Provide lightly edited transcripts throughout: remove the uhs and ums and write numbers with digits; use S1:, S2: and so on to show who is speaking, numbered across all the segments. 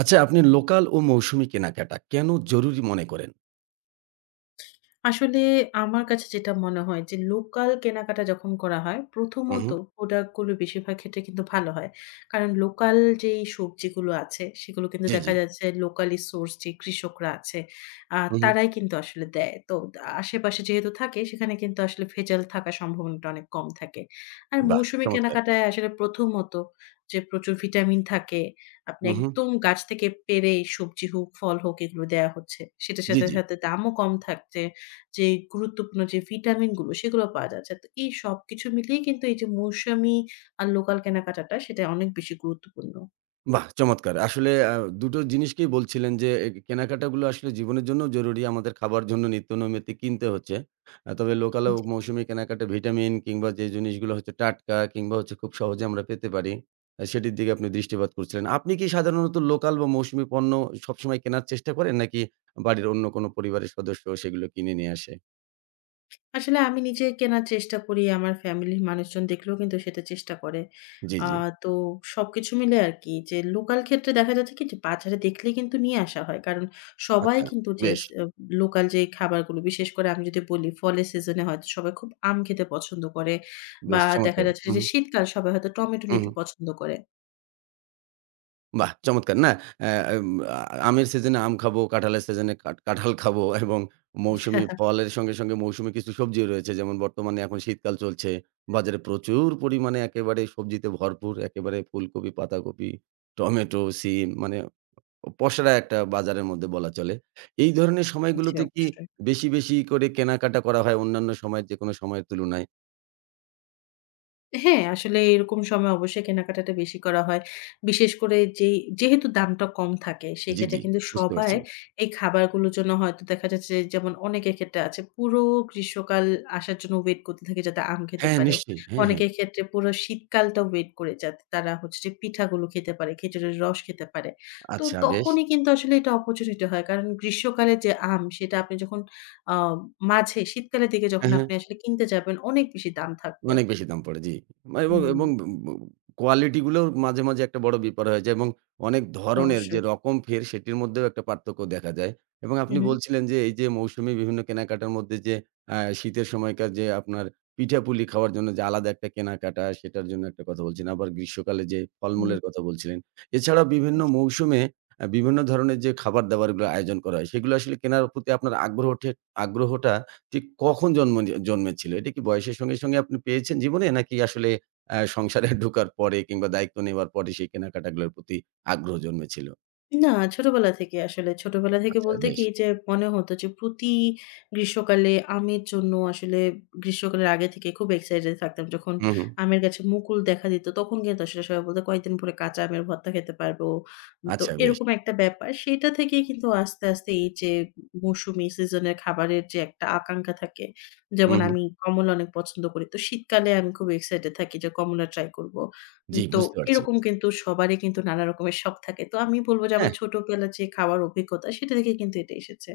S1: আচ্ছা, আপনি লোকাল ও মৌসুমি কেনাকাটা কেন জরুরি মনে করেন?
S2: আসলে আমার কাছে যেটা মনে হয় যে লোকাল কেনাকাটা যখন করা হয়,
S1: হু,
S2: প্রথমত
S1: হু।
S2: প্রোডাক্টগুলো বেশিরভাগ ক্ষেত্রে কিন্তু ভালো হয়। কারণ লোকাল যেই সবজিগুলো আছে, সেগুলো কিন্তু
S1: জি, জি।
S2: দেখা যাচ্ছে লোকালি সোর্স যে কৃষকরা আছে,
S1: হু, হু।
S2: তারাই কিন্তু আসলে দেয়। তো আশেপাশে যেহেতু থাকে সেখানে কিন্তু আসলে ভেজাল থাকার সম্ভাবনাটা অনেক কম থাকে। আর
S1: বাহ!
S2: মৌসুমী
S1: চমৎকার।
S2: কেনাকাটায় আসলে প্রথমত যে প্রচুর ভিটামিন থাকে, আপনি
S1: হু, হু।
S2: একদম গাছ থেকে পেড়ে সবজি হোক, ফল হোক এগুলো দেয়া হচ্ছে। সেটার
S1: জি,
S2: সাথে,
S1: জি।
S2: সাথে দামও কম থাকছে। যে গুরুত্বপূর্ণ যে ভিটামিনগুলো সেগুলো পাওয়া যাচ্ছে। তো এই সবকিছু মিলিয়ে কিন্তু এই যে মৌসুমী আর লোকাল কেনাকাটাটা সেটা অনেক বেশি গুরুত্বপূর্ণ।
S1: বাহ! চমৎকার। আসলে দুই টো জিনিসকেই বলছিলেন যে এ কেনাকাটাগুলো আসলে জীবনের জন্যও জরুরি। আমাদের খাবার জন্য নিত্যনৈমিত্তিক কিনতে হচ্ছে। তবে লোকাল ও
S2: জি।
S1: মৌসুমি কেনাকাটা ভিটামিন কিংবা যে জিনিসগুলো হচ্ছে টাটকা কিংবা হচ্ছে খুব সহজে আমরা পেতে পারি, সেটির দিকে আপনি দৃষ্টিপাত করছিলেন। আপনি কি সাধারণত লোকাল বা মৌসুমি পণ্য সবসময় কেনার চেষ্টা করেন, নাকি বাড়ির অন্য কোনো পরিবারের সদস্য সেগুলো কিনে নিয়ে আসে?
S2: আসলে আমি নিজে কেনার চেষ্টা করি। আমার ফ্যামিলির মানুষজন দেখলেও কিন্তু সেটা চেষ্টা করে।
S1: জি,
S2: আ
S1: জি।
S2: তো সবকিছু মিলে আরকি যে লোকাল ক্ষেত্রে দেখা যাচ্ছে কি যে বাজারে দেখলেই কিন্তু নিয়ে আসা হয়। কারণ সবাই
S1: আচ্ছা,
S2: কিন্তু যে
S1: বেশ,
S2: স আ লোকাল যে খাবারগুলো বিশেষ করে আমি যদি বলি ফলের সিজনে হয়তো সবাই খুব আম খেতে পছন্দ করে বা
S1: বেশ
S2: দেখা
S1: চমৎকার!
S2: যাচ্ছে যে
S1: হুম,
S2: শীতকাল সবাই হয়তো টমেটো
S1: হুম,
S2: নিতে পছন্দ করে।
S1: বাহ! চমৎকার না? অ্যা এম আ আমের সিজনে আম খাবো, কাঁঠালের সিজনে কাঁঠাল খাবো এবং মৌসুমি ফলের সঙ্গে, সঙ্গে মৌসুমি কিছু সবজিও রয়েছে। যেমন বর্তমানে এখন শীতকাল চলছে। বাজারে প্রচুর পরিমাণে একেবারে সবজিতে ভরপুর। একেবারে ফুলকপি, পাতাকপি, টমেটো, সিম মানে পসরা একটা বাজারের মধ্যে বলা চলে। এই ধরনের
S2: জি,
S1: সময়গুলোতে কি
S2: অবশ্যই।
S1: বেশি, বেশি করে কেনাকাটা করা হয় অন্যান্য সময়ের যেকোনো সময়ের তুলনায়?
S2: হ্যাঁ, আসলে এরকম সময় অবশ্যই কেনাকাটাটা বেশি করা হয়। বিশেষ করে যেই যেহেতু দামটা কম থাকে,
S1: জি,
S2: সেক্ষেত্রে
S1: জি,
S2: কিন্তু
S1: বুঝতে
S2: সবাই
S1: পারছি।
S2: এই খাবারগুলোর জন্য হয়তো দেখা যাচ্ছে যে যেমন অনেকের ক্ষেত্রে আছে পুরো গ্রীষ্মকাল আসার জন্য ওয়েট করতে থাকে যাতে আম খেতে
S1: হ্যাঁ,
S2: পারে।
S1: নিশ্চয়ই। হ্যাঁ, হ্যাঁ।
S2: অনেকের ক্ষেত্রে পুরো শীতকালটা ওয়েট করে যাতে তারা হচ্ছে যে পিঠাগুলো খেতে পারে, খেজুরের রস খেতে পারে। তো
S1: আচ্ছা বেশ।
S2: তখনই কিন্তু আসলে এটা অপরচুনিটি হয়। কারণ গ্রীষ্মকালে যে আম সেটা আপনি যখন আ মাঝে শীতকালের দিকে যখন
S1: হ্যাঁ, হ্যাঁ।
S2: আপনি আসলে কিনতে যাবেন অনেক বেশি দাম থাকবে।
S1: অনেক বেশি দাম পড়ে, জি। এবং
S2: হুম।
S1: এবং কোয়ালিটি গুলোর মাঝে, মাঝে একটা বড় বিপদ হয়ে যায় এবং অনেক ধরনের যে
S2: অবশ্যই।
S1: রকম ফের সেটির মধ্যেও একটা পার্থক্য দেখা যায়। এবং
S2: হু,
S1: আপনি
S2: হু।
S1: বলছিলেন যে এই যে মৌসুমী বিভিন্ন কেনাকাটার মধ্যে যে শীতের সময়কার যে আপনার পিঠাপুলি খাওয়ার জন্য যে আলাদা একটা কেনাকাটা সেটার জন্য একটা কথা বলছিলেন। আবার গ্রীষ্মকালে যে
S2: হুম,
S1: ফলমূলের কথা বলছিলেন। এছাড়া বিভিন্ন
S2: জি।
S1: মৌসুমে বিভিন্ন ধরনের যে খাবার-দাবারগুলো আয়োজন করা হয় সেগুলো আসলে কেনার প্রতি আপনার আগ্রহটা ঠিক কখন জন্মেছিল? এটা কি বয়সের সঙ্গে, সঙ্গে আপনি পেয়েছেন জীবনে? নাকি আসলে সংসারে ঢোকার পরে কিংবা দায়িত্ব নেওয়ার পরে সেই কেনাকাটাগুলোর প্রতি আগ্রহ জন্মেছিল?
S2: না ছোটবেলা থেকে আসলে। ছোটবেলা থেকে
S1: আচ্ছা
S2: বলতে
S1: বেশ।
S2: কি যে মনে হতো যে প্রতি গ্রীষ্মকালে আমের জন্য আসলে গ্রীষ্মকালের আগে থেকে খুব এক্সাইটেড থাকতাম। যখন
S1: হু, হু।
S2: আমের গাছে মুকুল দেখা দিত তখন কিন্তু আসলে সবাই বলত কয়েকদিন পরে কাঁচা আমের ভর্তা খেতে পারবো। তো
S1: আচ্ছা বেশ।
S2: এরকম একটা ব্যাপার। সেটা থেকেই কিন্তু আস্তে, আস্তে এই যে মৌসুমি সিজনের খাবারের যে একটা আকাঙ্খা থাকে।
S1: হু,
S2: যেমন
S1: হু।
S2: আমি কমলা অনেক পছন্দ করি। তো শীতকালে আমি খুব এক্সাইটেড থাকি যে কমলা ট্রাই করব।
S1: জি,
S2: তো
S1: বুঝতে পারছি।
S2: এরকম কিন্তু সবারই কিন্তু নানা রকমের শখ থাকে। তো আমি বলব যে আমার
S1: হ্যাঁ।
S2: ছোটবেলার যে খাওয়ার অভিজ্ঞতা সেটা থেকে কিন্তু এটা এসেছে।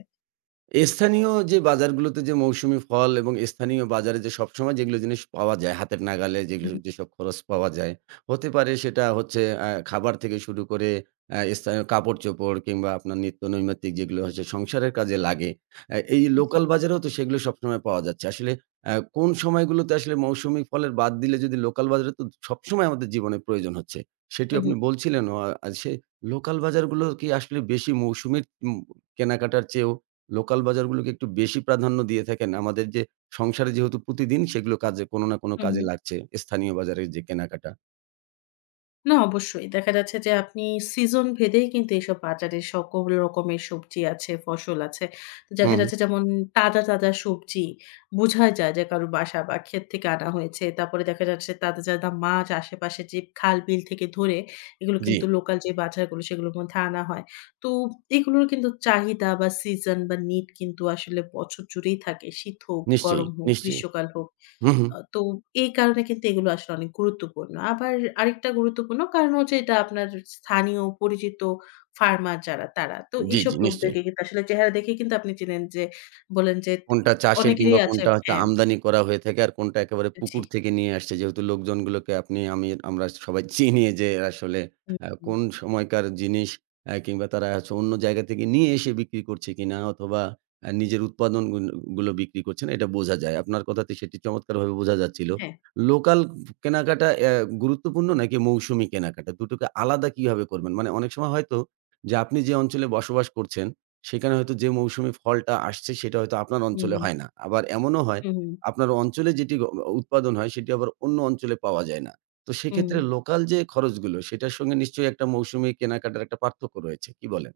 S1: স্থানীয় যে বাজারগুলোতে যে মৌসুমি ফল এবং স্থানীয় বাজারে যে সবসময় যেগুলো জিনিস পাওয়া যায় হাতের নাগালে যেগুলো
S2: হুম,
S1: যেসব খরচ পাওয়া যায়। হতে পারে সেটা হচ্ছে খাবার থেকে শুরু করে স্থানীয় কাপড়-চোপড় কিংবা আপনার নিত্য নৈমিত্তিক যেগুলো হচ্ছে সংসারের কাজে লাগে। এই
S2: জি।
S1: লোকাল বাজারেও তো সেগুলো সবসময় পাওয়া যাচ্ছে। আসলে কোন সময়গুলোতে আসলে মৌসুমি ফলের বাদ দিলে যদি লোকাল বাজারে তো সবসময় আমাদের জীবনে প্রয়োজন হচ্ছে। সেটিও
S2: হুম,
S1: আপনি
S2: হুম।
S1: বলছিলেন। আর সে লোকাল বাজারগুলো কি আসলে বেশি মৌসুমীর কেনাকাটার চেয়েও লোকাল বাজারগুলোকে একটু বেশি প্রাধান্য দিয়ে থাকেন। আমাদের যে সংসারে যেহেতু প্রতিদিন সেগুলো কাজে কোনো না কোনো
S2: হুম,
S1: কাজে
S2: হুম।
S1: লাগছে। স্থানীয় বাজারের যে কেনাকাটা।
S2: না অবশ্যই। দেখা যাচ্ছে যে আপনি সিজন ভেদেই কিন্তু এসব বাজারে সকল রকমের সবজি আছে, ফসল আছে। তো দেখা
S1: হুম, হুম,
S2: যাচ্ছে যেমন তাজা, তাজা সবজি বোঝা যায় যে কারো বাসা বা ক্ষেত থেকে আনা হয়েছে। তারপরে দেখা যাচ্ছে তাজা, তাজা মাছ আশেপাশে যে খাল, বিল থেকে ধরে এগুলো
S1: জি,
S2: কিন্তু লোকাল যে বাজারগুলো সেগুলোর মধ্যে আনা হয়। তো এগুলোর কিন্তু চাহিদা বা সিজন বা নিড কিন্তু আসলে বছর জুড়েই থাকে। শীত হোক,
S1: নিশ্চয়ই,
S2: গরম হোক,
S1: নিশ্চয়ই।
S2: গ্রীষ্মকাল হোক।
S1: হু, হু।
S2: তো এই কারণে কিন্তু এগুলো আসলে অনেক গুরুত্বপূর্ণ। আবার আরেকটা গুরুত্বপূর্ণ কারণ হচ্ছে এটা আপনার স্থানীয় পরিচিত ফার্মার যারা তারা। তো
S1: জি,
S2: এসব
S1: জি, নিশ্চয়ই।
S2: লোকদেরকে কিন্তু আসলে চেহারা দেখে কিন্তু আপনি চিনেন যে বললেন যে
S1: কোনটা চাষের
S2: অনেকেরই
S1: কিংবা
S2: আছে
S1: কোনটা হচ্ছে
S2: হ্যাঁ,
S1: আমদানি করা হয়ে থাকে আর কোনটা একেবারে
S2: জি।
S1: পুকুর থেকে নিয়ে আসছে। যেহেতু লোকজনগুলোকে আপনি আমি আমরা সবাই চিনি যে আসলে
S2: হুম, হুম।
S1: কোন সময়কার জিনিস কিংবা তারা হচ্ছে অন্য জায়গা থেকে নিয়ে এসে বিক্রি করছে কিনা অথবা নিজের উৎপাদন গুন গুলো বিক্রি করছে না এটা বোঝা যায়। আপনার কথাতে সেটি চমৎকারভাবে বোঝা যাচ্ছিল।
S2: হ্যাঁ।
S1: লোকাল কেনাকাটা গুরুত্বপূর্ণ নাকি মৌসুমি কেনাকাটা? দুটোকে আলাদা কিভাবে করবেন? মানে অনেক সময় হয়তো যে আপনি যে অঞ্চলে বসবাস করছেন সেখানে হয়তো যে মৌসুমে ফলটা আসছে সেটা হয়তো আপনার
S2: হুম,
S1: অঞ্চলে হয় না। আবার এমনও হয়
S2: হুম,
S1: আপনার অঞ্চলে যেটি উৎপাদন হয় সেটি আবার অন্য অঞ্চলে পাওয়া যায় না। তো
S2: হুম।
S1: সেক্ষেত্রে লোকাল যে খরচগুলো সেটার সঙ্গে নিশ্চয়ই একটা মৌসুমি কেনাকাটার একটা পার্থক্য রয়েছে। কি বলেন?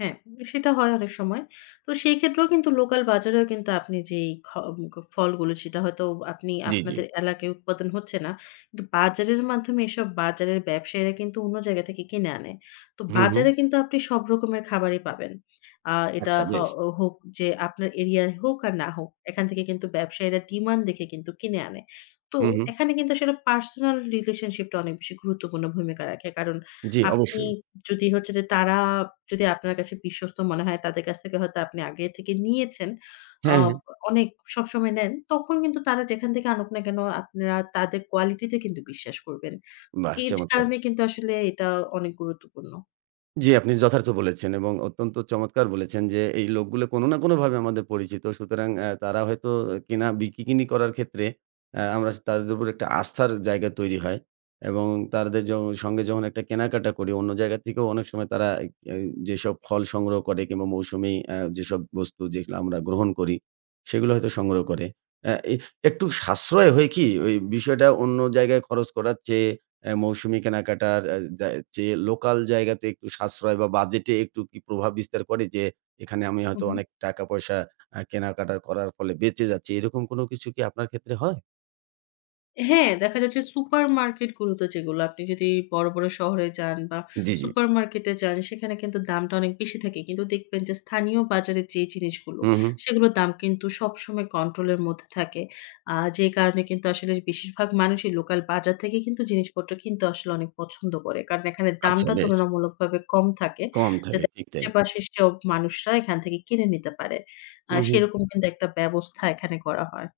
S2: হ্যাঁ, সেটা হয় অনেক সময়। তো সেই ক্ষেত্রেও কিন্তু লোকাল বাজারেও কিন্তু আপনি যেই ফলগুলো সেটা হয়তো আপনি
S1: জি, জি।
S2: আপনাদের এলাকায় উৎপাদন হচ্ছে না। কিন্তু বাজারের মাধ্যমে এসব বাজারের ব্যবসায়ীরা কিন্তু অন্য জায়গা থেকে কিনে আনে। তো
S1: হু, হু।
S2: বাজারে কিন্তু আপনি সব রকমের খাবারই পাবেন। আ এটা
S1: আচ্ছা
S2: হ
S1: বেশ।
S2: হোক যে আপনার এরিয়ায় হোক আর না হোক, এখান থেকে কিন্তু ব্যবসায়ীরা ডিমান্ড দেখে কিন্তু কিনে আনে। তো
S1: হু, হু।
S2: এখানে কিন্তু আসলে পার্সোনাল রিলেশনশিপটা অনেক বেশি গুরুত্বপূর্ণ ভূমিকা রাখে। কারণ
S1: জি
S2: আপনি
S1: অবশ্যই।
S2: যদি হচ্ছে যে তারা যদি আপনার কাছে বিশ্বস্ত মনে হয় তাদের কাছ থেকে হয়তো আপনি আগে থেকে নিয়েছেন। আ
S1: হ্যাঁ, হ্যাঁ।
S2: অনেক সবসময় নেন। তখন কিন্তু তারা যেখান থেকে আনুক না কেন আপনারা তাদের কোয়ালিটিতে কিন্তু বিশ্বাস করবেন।
S1: বাহ!
S2: এর
S1: চমৎকার।
S2: কারণে কিন্তু আসলে এটা অনেক গুরুত্বপূর্ণ।
S1: জি, আপনি যথার্থ বলেছেন এবং অত্যন্ত চমৎকার বলেছেন যে, এই লোকগুলো কোনো না কোনোভাবে আমাদের পরিচিত। সুতরাং তারা হয়তো কিনা বিক্রি-কিনি করার ক্ষেত্রে আমরা তাদের উপর একটা আস্থার জায়গা তৈরি হয় এবং তাদের য সঙ্গে যখন একটা কেনাকাটা করি, অন্য জায়গা থেকেও অনেক সময় তারা এ এই যেসব ফল সংগ্রহ করে কিংবা মৌসুমি যেসব বস্তু যেগুলো আমরা গ্রহণ করি, সেগুলো হয়তো সংগ্রহ করে। অ্যা এ একটু সাশ্রয় হয় কি ওই বিষয়টা অন্য জায়গায় খরচ করার চেয়ে মৌসুমি কেনাকাটার অ্যা যা চেয়ে লোকাল জায়গাতে একটু সাশ্রয় বা বাজেটে একটু কি প্রভাব বিস্তার করে যে, এখানে আমি
S2: হু,
S1: হয়তো
S2: হু।
S1: অনেক টাকা পয়সা কেনাকাটা করার ফলে বেঁচে যাচ্ছি। এরকম কোনো কিছু কি আপনার ক্ষেত্রে হয়?
S2: হ্যাঁ, দেখা যাচ্ছে সুপারমার্কেটগুলোতে যেগুলো আপনি যদি বড়, বড় শহরে যান বা
S1: জি, জি।
S2: সুপারমার্কেটে যান, সেখানে কিন্তু দামটা অনেক বেশি থাকে। কিন্তু দেখবেন যে স্থানীয় বাজারে যে জিনিসগুলো,
S1: হু, হু।
S2: সেগুলোর দাম কিন্তু সবসময় কন্ট্রোলের মধ্যে থাকে। যে কারণে কিন্তু আসলে বেশিরভাগ মানুষই লোকাল বাজার থেকে কিন্তু জিনিসপত্র কিনতে আসলে অনেক পছন্দ করে। কারণ এখানে
S1: আচ্ছা
S2: দামটা
S1: বেশ।
S2: তুলনামূলকভাবে কম থাকে,
S1: কম থাকে।
S2: যাতে
S1: ঠিক তাই।
S2: আশেপাশের সব মানুষরা এখান থেকে কিনে নিতে পারে।
S1: হু, হু।
S2: সেরকম কিন্তু একটা ব্যবস্থা এখানে করা হয়।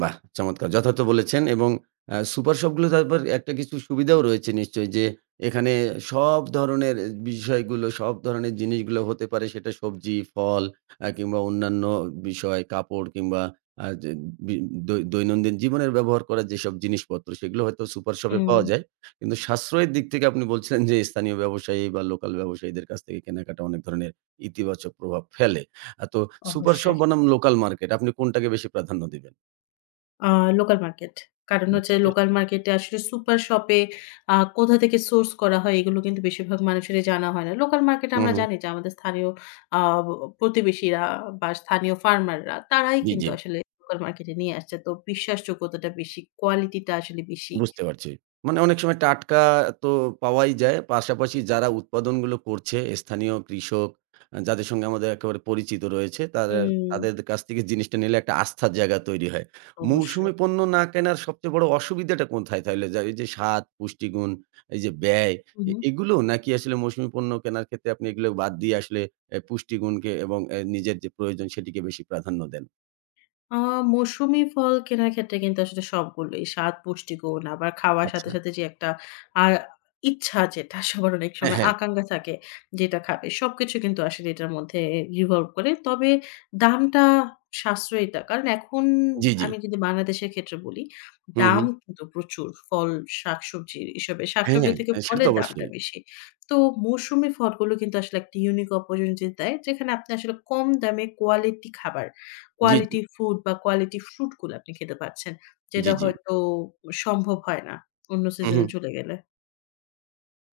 S1: বাহ! চমৎকার। যথার্থ বলেছেন এবং সুপার শপগুলো তারপর একটা কিছু সুবিধাও রয়েছে নিশ্চয়ই যে এখানে সব ধরনের বিষয়গুলো, সব ধরনের জিনিসগুলো হতে পারে সেটা সবজি, ফল কিংবা অন্যান্য বিষয়, কাপড় কিংবা আ যে বি দৈ দৈনন্দিন জীবনের ব্যবহার করার যেসব জিনিসপত্র সেগুলো হয়তো সুপার শপে
S2: হুম,
S1: পাওয়া যায়। কিন্তু সাশ্রয়ের দিক থেকে আপনি বলছিলেন যে স্থানীয় ব্যবসায়ী বা লোকাল ব্যবসায়ীদের কাছ থেকে কেনাকাটা অনেক ধরনের ইতিবাচক প্রভাব ফেলে। তো সুপার শপ
S2: অবশ্যই।
S1: বনাম লোকাল মার্কেট আপনি কোনটাকে বেশি প্রাধান্য দিবেন?
S2: আ লোকাল মার্কেট। কারণ হচ্ছে
S1: আচ্ছা বেশ।
S2: লোকাল মার্কেটে আসলে সুপার শপে কোথা থেকে সোর্স করা হয় এগুলো কিন্তু বেশিরভাগ মানুষেরই জানা হয় না। লোকাল মার্কেটে
S1: হুম,
S2: আমরা
S1: হুম।
S2: জানি যে আমাদের স্থানীয় আ ব প্রতিবেশীরা বা স্থানীয় ফার্মাররা তারাই
S1: জি, জি।
S2: কিন্তু আসলে লোকাল মার্কেটে নিয়ে আসছে। তো বিশ্বাসযোগ্যতাটা বেশি, কোয়ালিটিটা আসলে বেশি।
S1: বুঝতে পারছি। মানে অনেক সময় টাটকা তো পাওয়াই যায়। পাশাপাশি যারা উৎপাদনগুলো করছে স্থানীয় কৃষক যাদের সঙ্গে আমাদের একেবারে পরিচিত রয়েছে তারা তাদের
S2: হুম।
S1: কাছ থেকে জিনিসটা নিলে একটা আস্থার জায়গা তৈরি হয়।
S2: অবশ্যই।
S1: মৌসুমি পণ্য না কেনার সবচেয়ে বড় অসুবিধাটা কোথায় তাহলে? যা এই যে স্বাদ, পুষ্টিগুণ, এই যে ব্যয়
S2: হু, হু।
S1: এগুলো নাকি আসলে মৌসুমি পণ্য কেনার ক্ষেত্রে আপনি এগুলো বাদ দিয়ে আসলে পুষ্টিগুণকে এবং নিজের যে প্রয়োজন সেটিকে বেশি প্রাধান্য দেন?
S2: আ মৌসুমি ফল কেনার ক্ষেত্রে কিন্তু আসলে সবগুলোই স্বাদ, পুষ্টিগুণ আবার খাওয়ার সাথে,
S1: আচ্ছা।
S2: সাথে যে একটা আ ইচ্ছা যেটা সবার অনেক
S1: হ্যাঁ,
S2: সময়
S1: হ্যাঁ।
S2: আকাঙ্খা থাকে যেটা খাবে সবকিছু কিন্তু আসলে এটার মধ্যে revolve করে। তবে দামটা সাশ্রয়িতা। কারণ এখন
S1: জি, জি।
S2: আমি যদি বাংলাদেশের ক্ষেত্রে বলি,
S1: হুম,
S2: দাম
S1: হুম।
S2: কিন্তু প্রচুর ফল, শাকসবজির এসবের।
S1: হ্যাঁ,
S2: শাকসবজি থেকে
S1: হ্যাঁ, সেটা তো
S2: ফলের দামটা
S1: অবশ্যই।
S2: বেশি। তো মৌসুমি ফলগুলো কিন্তু আসলে একটা ইউনিক অপরচুনিটি দেয় যেখানে আপনি আসলে কম দামে কোয়ালিটি খাবার
S1: জি, জি,
S2: কোয়ালিটি ফুড বা কোয়ালিটি ফ্রুট গুলো আপনি খেতে পারছেন। যেটা
S1: জি, জি।
S2: হয়তো সম্ভব হয় না অন্য
S1: উহু।
S2: সিজনে চলে গেলে।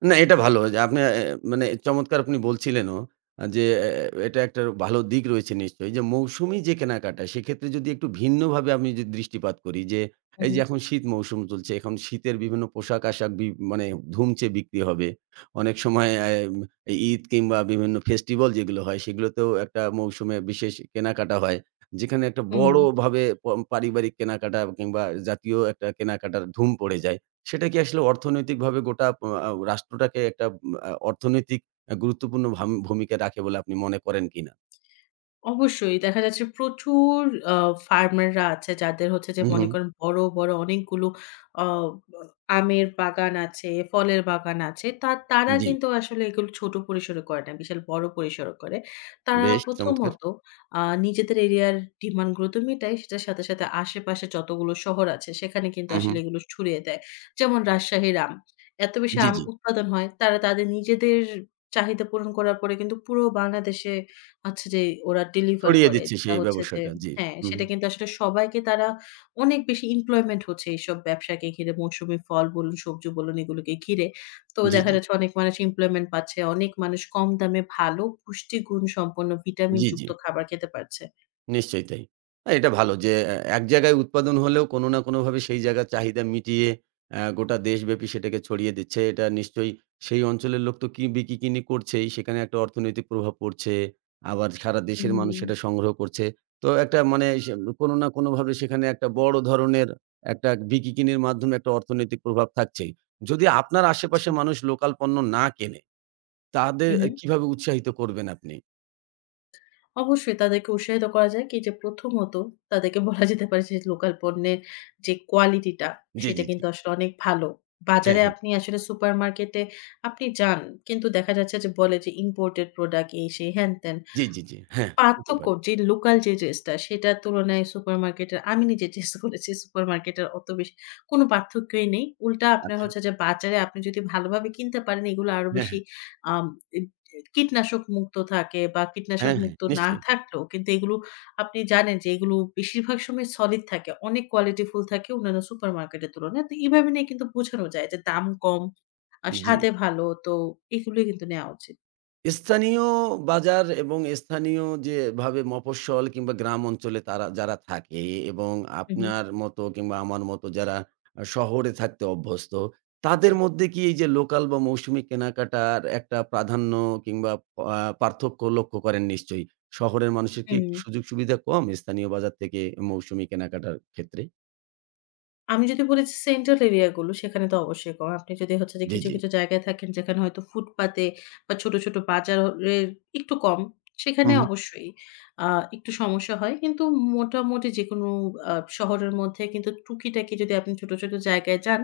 S1: না, এটা ভালো যে আপনি মানে চমৎকার আপনি বলছিলেনও আ যে অ্যা এটা একটা ভালো দিক রয়েছে নিশ্চয়ই। যে মৌসুমি যে কেনাকাটা সেক্ষেত্রে যদি একটু ভিন্নভাবে আমি যদি দৃষ্টিপাত করি যে
S2: হু,
S1: এই
S2: হু।
S1: যে এখন শীত মৌসুম চলছে, এখন শীতের বিভিন্ন পোশাক-আশাক মানে ধুমচে বিক্রি হবে। অনেক সময় ঈদ কিংবা বিভিন্ন ফেস্টিভাল যেগুলো হয় সেগুলোতেও একটা মৌসুমে বিশেষ কেনাকাটা হয়। যেখানে একটা
S2: হুম।
S1: বড়ভাবে পারিবারিক কেনাকাটা কিংবা জাতীয় একটা কেনাকাটার ধুম পড়ে যায়। সেটা কি আসলে অর্থনৈতিকভাবে গোটা আ আ রাষ্ট্রটাকে একটা অর্থনৈতিক গুরুত্বপূর্ণ ভূমিকা রাখে বলে আপনি মনে করেন কিনা?
S2: অবশ্যই। দেখা যাচ্ছে প্রচুর আ ফার্মাররা আছে যাদের হচ্ছে যে
S1: হু, হু।
S2: মনে করেন বড়, বড় অনেকগুলো আ বা আমের বাগান আছে, ফলের বাগান আছে। তা তারা
S1: জি।
S2: কিন্তু আসলে এগুলো ছোট পরিসরে করে না। বিশাল বড় পরিসরে করে। তারা
S1: বেশ চমৎকার।
S2: প্রথমত নিজেদের এরিয়ার ডিমান্ড গুলো তো মেটায়। সেটার সাথে, সাথে আশেপাশে যতগুলো শহর আছে সেখানে কিন্তু
S1: হু, হু।
S2: আসলে এগুলো ছড়িয়ে দেয়। যেমন রাজশাহীর আম। এত বেশি
S1: জি,
S2: আম
S1: জি।
S2: উৎপাদন হয় তারা তাদের নিজেদের চাহিদা পূরণ করার পরে কিন্তু পুরো বাংলাদেশে আচ্ছা যে ওরা ডেলিভার
S1: ছড়িয়ে
S2: করে।
S1: দিচ্ছে
S2: যেটা
S1: সেই
S2: হচ্ছে যে
S1: ব্যবসাটা। জি।
S2: হ্যাঁ,
S1: হু, হু।
S2: সেটা কিন্তু আসলে সবাইকে তারা অনেক বেশি employment হচ্ছে এইসব ব্যবসাকে ঘিরে। মৌসুমি ফল বলুন, সবজি বলুন এগুলোকে ঘিরে। তো
S1: জি,
S2: দেখা
S1: জি।
S2: যাচ্ছে অনেক মানুষ employment পাচ্ছে। অনেক মানুষ কম দামে ভালো পুষ্টিগুণ সম্পন্ন
S1: জি, জি।
S2: ভিটামিনযুক্ত খাবার খেতে পারছে।
S1: নিশ্চয়ই তাই। এটা ভালো যে এক জায়গায় উৎপাদন হলেও কোনো না কোনোভাবে সেই জায়গার চাহিদা মিটিয়ে গোটা দেশব্যাপী সেটাকে ছড়িয়ে দিচ্ছে। এটা নিশ্চয়ই সেই অঞ্চলের লোক তো কি বিকিকিনি করছেই। সেখানে একটা অর্থনৈতিক প্রভাব পড়ছে। আবার সারা দেশের মানুষ
S2: হুম,
S1: সেটা সংগ্রহ করছে। তো একটা মানে সে কোনো না কোনোভাবে সেখানে একটা বড় ধরনের একটা বিকিকিনির মাধ্যমে একটা অর্থনৈতিক প্রভাব থাকছেই। যদি আপনার
S2: জি।
S1: আশেপাশে মানুষ লোকাল পণ্য না কেনে, তাদের
S2: হু, হু।
S1: কিভাবে উৎসাহিত করবেন আপনি?
S2: অবশ্যই তাদেরকে উৎসাহিত করা যায় কি যে প্রথমত তাদেরকে বলা যেতে পারে যে লোকাল পণ্যের যে কোয়ালিটিটা
S1: জি,
S2: সেটা
S1: জি, জি।
S2: কিন্তু আসলে অনেক ভালো।
S1: হ্যাঁ,
S2: বাজারে
S1: হ্যাঁ।
S2: আপনি আসলে সুপারমার্কেটে আপনি যান কিন্তু দেখা যাচ্ছে যে বলে যে ইম্পোর্টেড প্রোডাক্ট এই সেই হ্যান-ত্যান।
S1: জি, জি, জি। হ্যাঁ, হতে
S2: পার্থক্য
S1: পারে।
S2: যে লোকাল যে ড্রেসটা সেটার তুলনায় সুপারমার্কেটের আমি নিজে টেস্ট করেছি সুপারমার্কেটের অত বেশি কোন পার্থক্যই নেই। উল্টা আপনার
S1: আচ্ছা।
S2: হচ্ছে যে বাজারে আপনি যদি ভালোভাবে কিনতে পারেন এগুলো আরো
S1: হ্যাঁ,
S2: বেশি
S1: হ্যাঁ।
S2: আম এ কীটনাশক মুক্ত থাকে বা কীটনাশক
S1: হ্যাঁ, হ্যাঁ।
S2: মুক্ত না
S1: নিশ্চয়ই।
S2: থাকলেও কিন্তু এগুলো আপনি জানেন যে এগুলো বেশিরভাগ সময় সলিড থাকে। অনেক কোয়ালিটি ফুল থাকে অন্যান্য সুপারমার্কেটের তুলনায়। তো এভাবে নিয়ে কিন্তু বোঝানো যায় যে দাম কম আর
S1: জি।
S2: স্বাদে ভালো। তো এগুলোই কিন্তু নেওয়া উচিত।
S1: স্থানীয় বাজার এবং স্থানীয় যেভাবে মফস্বল কিংবা গ্রাম অঞ্চলে তারা যারা থাকে এবং
S2: হু, হু।
S1: আপনার মতো কিংবা আমার মতো যারা শহরে থাকতে অভ্যস্ত,
S2: জি।
S1: তাদের মধ্যে কি এই যে লোকাল বা মৌসুমি কেনাকাটার একটা প্রাধান্য কিংবা পার্থক্য লক্ষ্য করেন নিশ্চয়ই? শহরের মানুষের কি
S2: হুম।
S1: একটু সুযোগ সুবিধা কম স্থানীয় বাজার থেকে মৌসুমি কেনাকাটার ক্ষেত্রে?
S2: আমি যদি বলি যে সেন্ট্রাল এরিয়া গুলো সেখানে তো অবশ্যই কম। আপনি যদি হচ্ছে যে
S1: জি,
S2: কিছু,
S1: জি।
S2: কিছু জায়গায় থাকেন যেখানে হয়তো ফুটপাতে বা ছোট, ছোট বাজারের একটু কম।
S1: হু,
S2: সেখানে
S1: হু।
S2: অবশ্যই আ একটু সমস্যা হয়। কিন্তু মোটামুটি যেকোনো শহরের মধ্যে কিন্তু টুকিটাকি যদি আপনি ছোট, ছোট জায়গায় যান,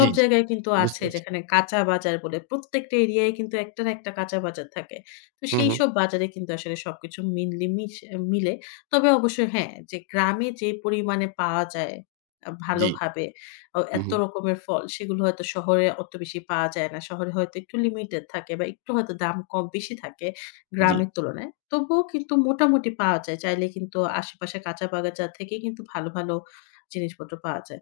S1: জি, জি।
S2: জায়গায় কিন্তু
S1: বুঝতে
S2: আছে
S1: পারছি।
S2: যেখানে কাঁচা বাজার বলে। প্রত্যেকটা এরিয়ায় কিন্তু একটা না একটা কাঁচা বাজার থাকে। তো
S1: হু, হু।
S2: সেইসব বাজারে কিন্তু আসলে সবকিছু মিনলি মিশ মিলে। তবে অবশ্যই হ্যাঁ, যে গ্রামে যে পরিমাণে পাওয়া যায়
S1: জি।
S2: ভালোভাবে
S1: হু,
S2: এত
S1: হু।
S2: রকমের ফল সেগুলো হয়তো শহরে অত বেশি পাওয়া যায় না। শহরে হয়তো একটু লিমিটেড থাকে বা একটু হয়তো দাম কম বেশি থাকে
S1: জি।
S2: গ্রামের তুলনায়। তবুও কিন্তু মোটামুটি পাওয়া যায়। চাইলে কিন্তু আশেপাশে কাঁচা বাজার থেকে কিন্তু ভালো, ভালো জিনিসপত্র পাওয়া যায়।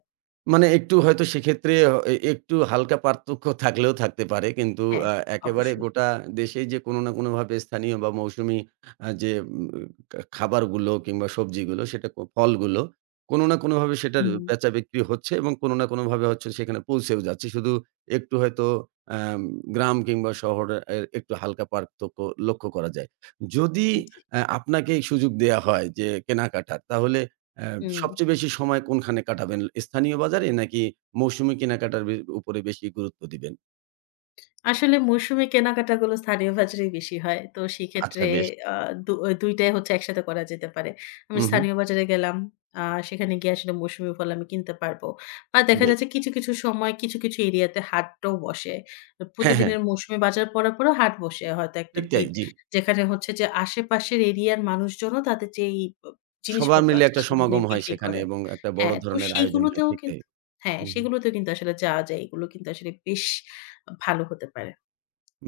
S1: মানে একটু হয়তো সেক্ষেত্রে একটু হালকা পার্থক্য থাকলেও থাকতে পারে। কিন্তু
S2: হ্যাঁ,
S1: আ একেবারে
S2: অবশ্যই।
S1: গোটা দেশেই যে কোনো না কোনোভাবে স্থানীয় বা মৌসুমি আ যে উম খা খাবারগুলো কিংবা সবজিগুলো সেটা ফলগুলো কোনো না কোনোভাবে সেটার
S2: হুম,
S1: বেচা-বিক্রি হচ্ছে এবং কোনো না কোনোভাবে হচ্ছে সেখানে পৌঁছেও যাচ্ছে। শুধু একটু হয়তো আম গ্রাম কিংবা শহরে এর একটু হালকা পার্থক্য লক্ষ্য করা যায়। যদি
S2: জি।
S1: আপনাকে এই সুযোগ দেয়া হয় যে কেনাকাটার, তাহলে অ্যা
S2: হুম।
S1: সবচেয়ে বেশি সময় কোনখানে কাটাবেন? স্থানীয় বাজারে নাকি মৌসুমি কেনাকাটার উপরে বেশি গুরুত্ব দিবেন?
S2: আসলে মৌসুমি কেনাকাটাগুলো স্থানীয় বাজারেই বেশি হয়। তো সেক্ষেত্রে
S1: আচ্ছা বেশ।
S2: আ দু ২ টাই হচ্ছে একসাথে করা যেতে পারে। আমি
S1: হু, হু,
S2: স্থানীয় বাজারে গেলাম। আ সেখানে গিয়ে আসলে মৌসুমি ফল আমি কিনতে পারবো। বা দেখা
S1: বেশ।
S2: যাচ্ছে কিছু, কিছু সময় কিছু, কিছু এরিয়াতে হাটও বসে।
S1: হ্যাঁ, হ্যাঁ,
S2: প্রতিদিনের মৌসুমি বাজার পড়ার পরেও হাট বসে হয়তো একটা
S1: ঠিক তাই,
S2: দিন।
S1: জি।
S2: যেখানে হচ্ছে যে আশেপাশের এরিয়ার মানুষজনও তাদের যেই ব
S1: সবার
S2: জিনিসপত্র
S1: মিলে
S2: আছে
S1: একটা
S2: সেগুলো নিয়ে
S1: সমাগম হয়
S2: বিক্রি
S1: সেখানে
S2: করে।
S1: এবং একটা বড়
S2: হ্যাঁ, তো
S1: ধরনের আয়োজন হয়।
S2: সেইগুলোতেও
S1: ঠিক তাই।
S2: কিন্তু হ্যাঁ,
S1: হু, হু।
S2: সেগুলোতেও কিন্তু আসলে যাওয়া যায়। এগুলো কিন্তু আসলে বেশ ভালো হতে পারে।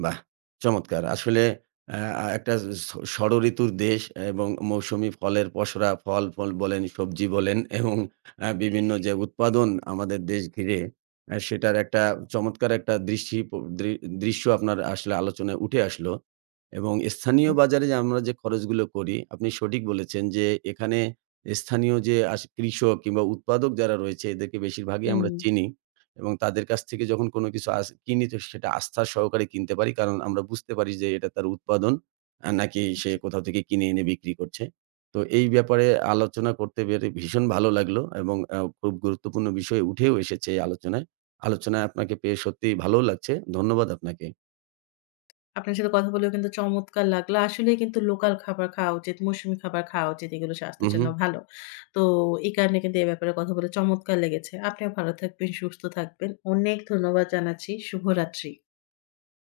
S1: বাহ! চমৎকার। আসলে অ্যা আ একটা ষড়ঋতুর দেশ এবং মৌসুমি ফলের পসরা ফল, ফল বলেন, সবজি বলেন এবং বিভিন্ন যে উৎপাদন আমাদের দেশ ঘিরে সেটার একটা চমৎকার একটা দৃষ্টি প দৃ দৃশ্য আপনার আসলে আলোচনায় উঠে আসলো এবং স্থানীয়
S2: হুম,
S1: বাজারে যে আমরা যে খরচগুলো করি, আপনি সঠিক বলেছেন যে এখানে স্থানীয় যে কৃষক কিংবা উৎপাদক যারা রয়েছে এদেরকে বেশিরভাগই
S2: হুম।
S1: আমরা চিনি। এবং তাদের কাছ থেকে যখন কোনো কিছু কিনি তো সেটা আস্থা সহকারে কিনতে পারি। কারণ আমরা বুঝতে পারি যে এটা তার উৎপাদন নাকি সে
S2: জি।
S1: কোথাও থেকে কিনে এনে বিক্রি করছে। তো এই ব্যাপারে আলোচনা করতে পেরে ভীষণ ভালো লাগলো এবং খুব গুরুত্বপূর্ণ বিষয় উঠেও এসেছে এই আলোচনায়। আলোচনায় আপনাকে পেয়ে সত্যিই ভালোও লাগছে। ধন্যবাদ আপনাকে।
S2: আপনার সাথে কথা বলেও কিন্তু চমৎকার লাগলো। আসলেই কিন্তু লোকাল খাবার খাওয়া উচিত, মৌসুমী খাবার খাওয়া উচিত। এগুলো
S1: হু,
S2: স্বাস্থ্যের
S1: হু।
S2: জন্য ভালো। তো এই কারণে কিন্তু এই ব্যাপারে কথা বলে চমৎকার লেগেছে। আপনিও ভালো থাকবেন, সুস্থ থাকবেন। অনেক ধন্যবাদ জানাচ্ছি। শুভরাত্রি।